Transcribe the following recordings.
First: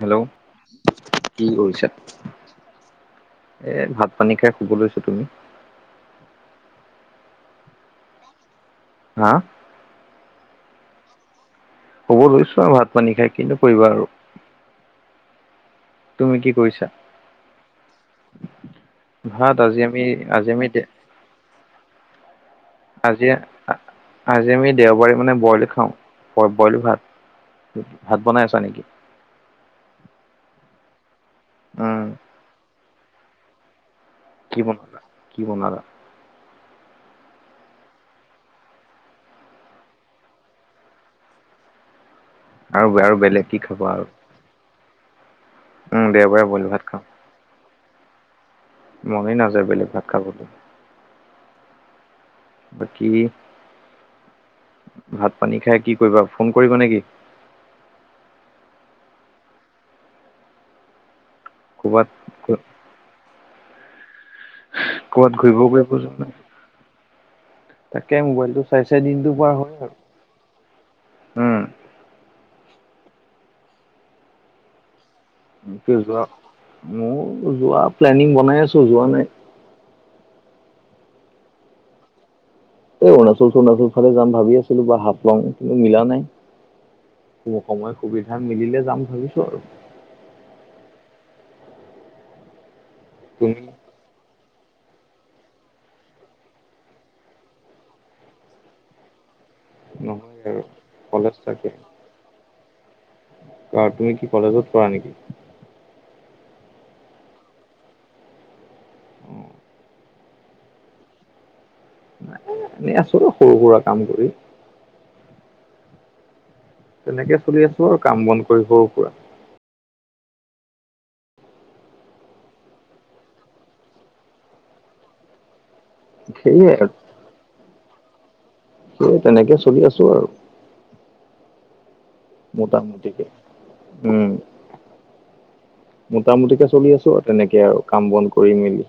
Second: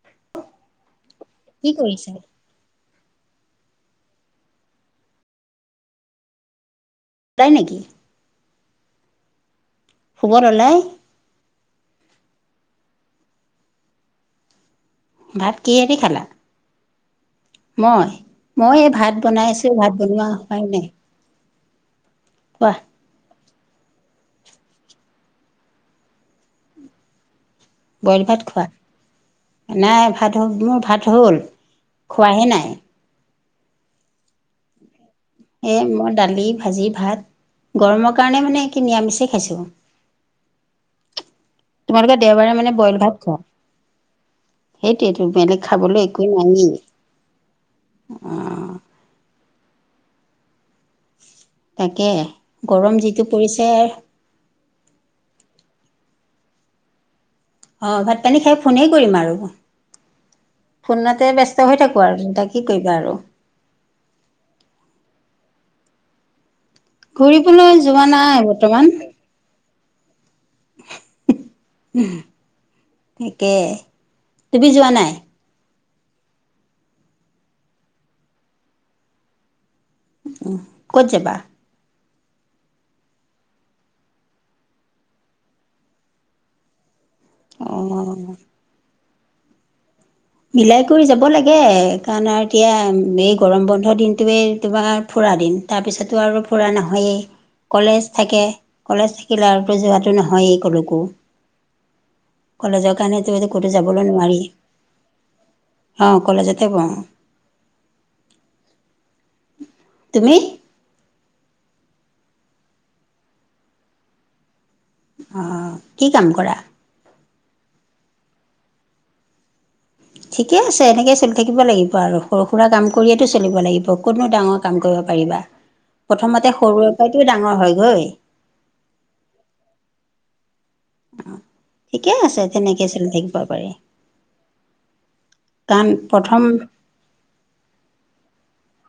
Hello, কি কৰিছা? এ ভাত পানী খাই শুব লৈছো, তুমি? াই নেকি? হা? শুব ললাই? ক'ব লৈছো আৰু ভাত পানী খাই কিনো কৰিবা আৰু। ভাত কিহেদি খালা? তুমি কি কৰিছা? মই, মই এই ভাত বনাই আছো, আজি ভাত আমি বনোৱা আজি হোৱাই আমি দে- নাই। কোৱা। আজি, আজি আমি দেওবাৰী মানে বইল খাওঁ, বইল ভাত। বইল ভাত বনাই আছা খোৱা, নেকি? নাই ভাত হ মোৰ ভাত হ'ল, উম খোৱাহে নাই। কি বনা সেয়ে মই দালি ভাজি ভাত। গৰমৰ কাৰণে মানে কি নিৰামিষেই খাইছো। তোমালোকে দেওবাৰে মানে আৰু বইল আৰু ভাত খোৱা, বেলেগ কি খাবা আৰু সেইটোয়েটো বেলেগ খাবলৈ উম দেওবাৰে একোৱেই বইল নাইয়ে, ভাত খাওঁ। অ'। মনেই নাযায় বইল ভাত খাবলৈ। তাকে, গৰম বাকী যিটো পৰিছে। ভাত পানী খাই কি কৰিবা ফোন কৰিবা নেকি? অ' ভাত পানী খাই ফোনেই কৰিম আৰু, ফোনতে ব্যস্ত হৈ থাকোঁ ক'ৰবাত আৰু তাকে। কি কৰিবা আৰু। ক'বাত ঘূৰিব গৈ [unintelligible] নাই। ঘূৰিবলৈ যোৱা তাকে নাই মোবাইলটো চাই বৰ্তমান। চাই দিনটোৰ পৰা হয় আৰু, উম। ঠিকে, তুমি যোৱা নাই? যোৱা মোৰ, যোৱা প্লেনিং বনাই আছো যোৱা নাই। উম ক'ত যাবা? এই অৰুণাচল চৰুণাচল ফালে যাম ভাবি আছিলো বা হাফলং কিন্তু মিলা নাই। সময় সুবিধা অ'। মিলিলে যাম ভাবিছো আৰু। মিলাই কৰি যাব লাগে কাৰণ আৰু এতিয়া এই তুমি গৰম বন্ধ পৰা দিনটোৱে তোমাৰ ফুৰা দিন তাৰপিছতো আৰু ফুৰা নহয়েই। কলেজ থাকে, কলেজ থাকিলে আৰু কতো যোৱাটো নহয় নহয়েই আৰু ক'লকো, কলেজ থাকে কলেজৰ কাৰণেতেতো ক'তো যাবলৈ নোৱাৰি। হয় নেকি। অ' কলেজতে পঢ়ো। অ'। তুমি? এনেই আছো সৰু সুৰা কাম কৰি। অ' কি কাম কৰা? তেনেকে চলি আছো আৰু কাম বন কৰি সৰু সুৰা। ঠিকে আছে, এনেকৈ চলি থাকিব লাগিব আৰু, সৰু সুৰা কাম কৰিয়েতো চলিব লাগিব, কতনো ডাঙৰ কাম কৰিব পাৰিবা। প্ৰথমতে সেয়ে সৰুৰে আৰু পৰাটো ডাঙৰ হয়গৈ। স তেনেকে চলি আছো আৰু। অ' ঠিকে আছে, তেনেকে চলি মোটামুটিকে। থাকিব পাৰি। উম কাৰণ প্ৰথম মোটামুটিকে চলি আছো আৰু তেনেকে আৰু কাম বন কৰি মেলি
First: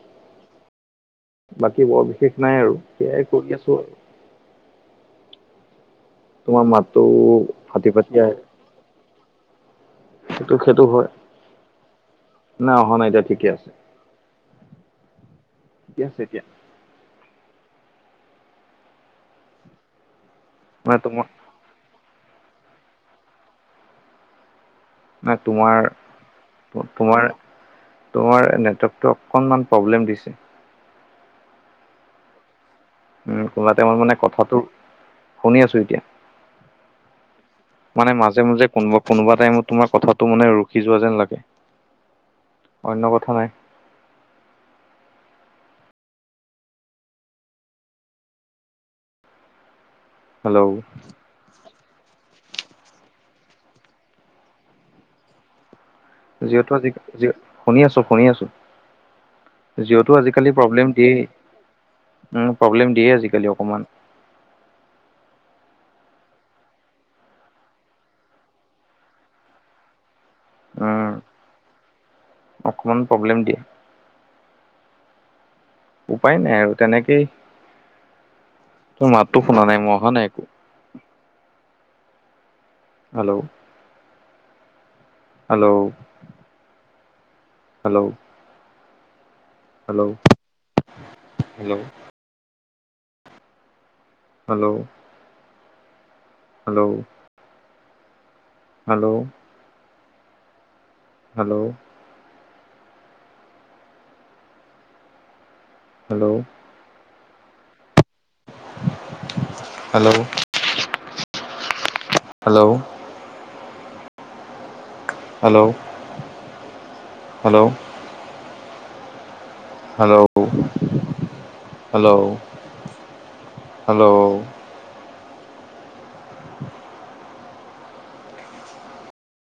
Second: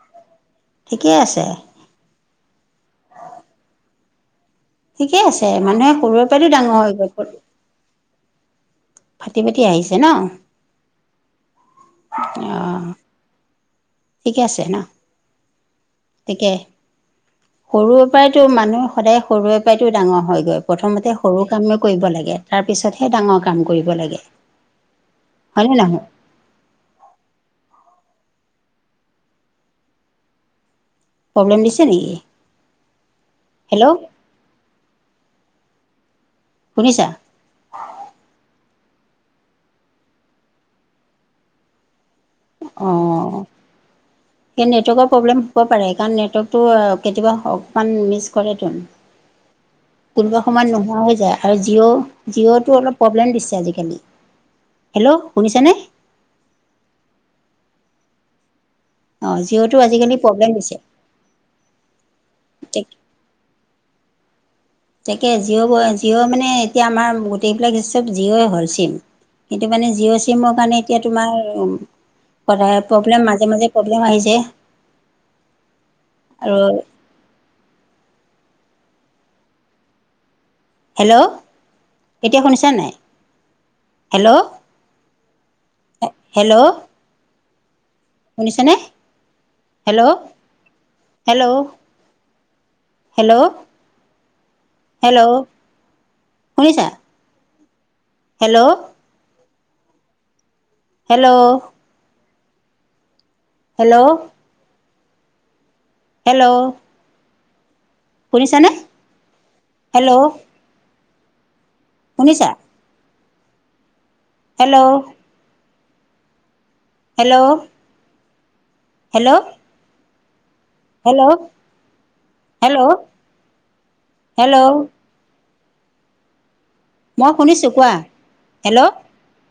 ঠিকেই আছে। বাকী বৰ বিশেষ নাই আৰু, সেয়াই কৰি আছো আৰু। ঠিকে আছে, মানুহে সৰুৰে পৰাটো ডাঙৰ হৈ গৈ [unintelligible] আৰু ফাটি-ফাটি আহিছে নহ? সেইটো-সেইটো হয়। নাই অঁ অহা নাই, এতিয়া ঠিকে আছে। ঠিকে আছে নহ, ঠিকে আছে এতিয়া ঠিকেই সৰুৰে পৰাইতটো মানুহ, সদায় সৰুৰে পৰাইতটো ডাঙৰ হয় গৈ। নাই প্ৰথমতে তোমাৰ সৰু কামেই কৰিব লাগে, তাৰ পিছতহে ডাঙৰ কাম কৰিব লাগে। নে হয়নে তোমাৰ নহয় তোমাৰ-তোমাৰ নেটৱৰ্কতটো অকনমান প্ৰব্লেম দিছে। প্ৰব্লেম দিছে নেকি? উম, কোনমতে হেল্ল' মই মানে কথাটো শুনি আছো এতিয়া। শুনিছা? মানে, মাজে মাজে কোনোবা কোনোবা টাইমত তোমাৰ কথাটো মানে ৰখি যোৱা যেন লাগে। অন্য কথা অহ। নাই সেই নেটৱৰ্কৰ প্ৰব্লেম হ'ব পাৰে, কাৰণ নেটৱৰ্কতটো কেতিয়াবা অকমান মিচ কৰে। কোনোবা হেল্ল' সময়ত নোহোৱা হৈ যায়। আৰু জিঅ' জিঅ'টো অলপ প্ৰব্লেম দিছে আজিকালি, হেল্ল' শুনিছানে? জিঅ'টো আজি শুনি আছো, শুনি আছো। জিঅ'টো আজিকালি প্ৰব্লেম দিয়ে, উম প্ৰব্লেম দিয়ে আজিকালি অকমান। তাকে জিঅ' জিঅ' মানে এতিয়া আমাৰ গোটেইবিলাক চব জিঅ' হ'ল চিম। সেইটো মানে, জিঅ' চিমৰ কাৰণে এতিয়া উম তোমাৰ অকমান প্ৰব্লেম মাজে দিয়ে মাজে প্ৰব্লেম আহিছে। উপায় নাই আৰু, তেনেকেই তোৰ মাততো শুনা নাই মই অহা নাই একো? হেল্ল'? এতিয়া শুনিছা নাই? Hello? Hello. Hello. Hello. Hello. শুনিছানে? Hello, hello? Hello. Hello. Hello. Hello. শুনিছা hello. Hello. Hello. Hello. Hello. শুনিছানে? হেল্ল'। শুনিছা? Hello hello. Hello. Hello. Hello. Hello, hello hello, hello hello. Hello মই শুনিছোঁ কোৱা, হেল্ল'।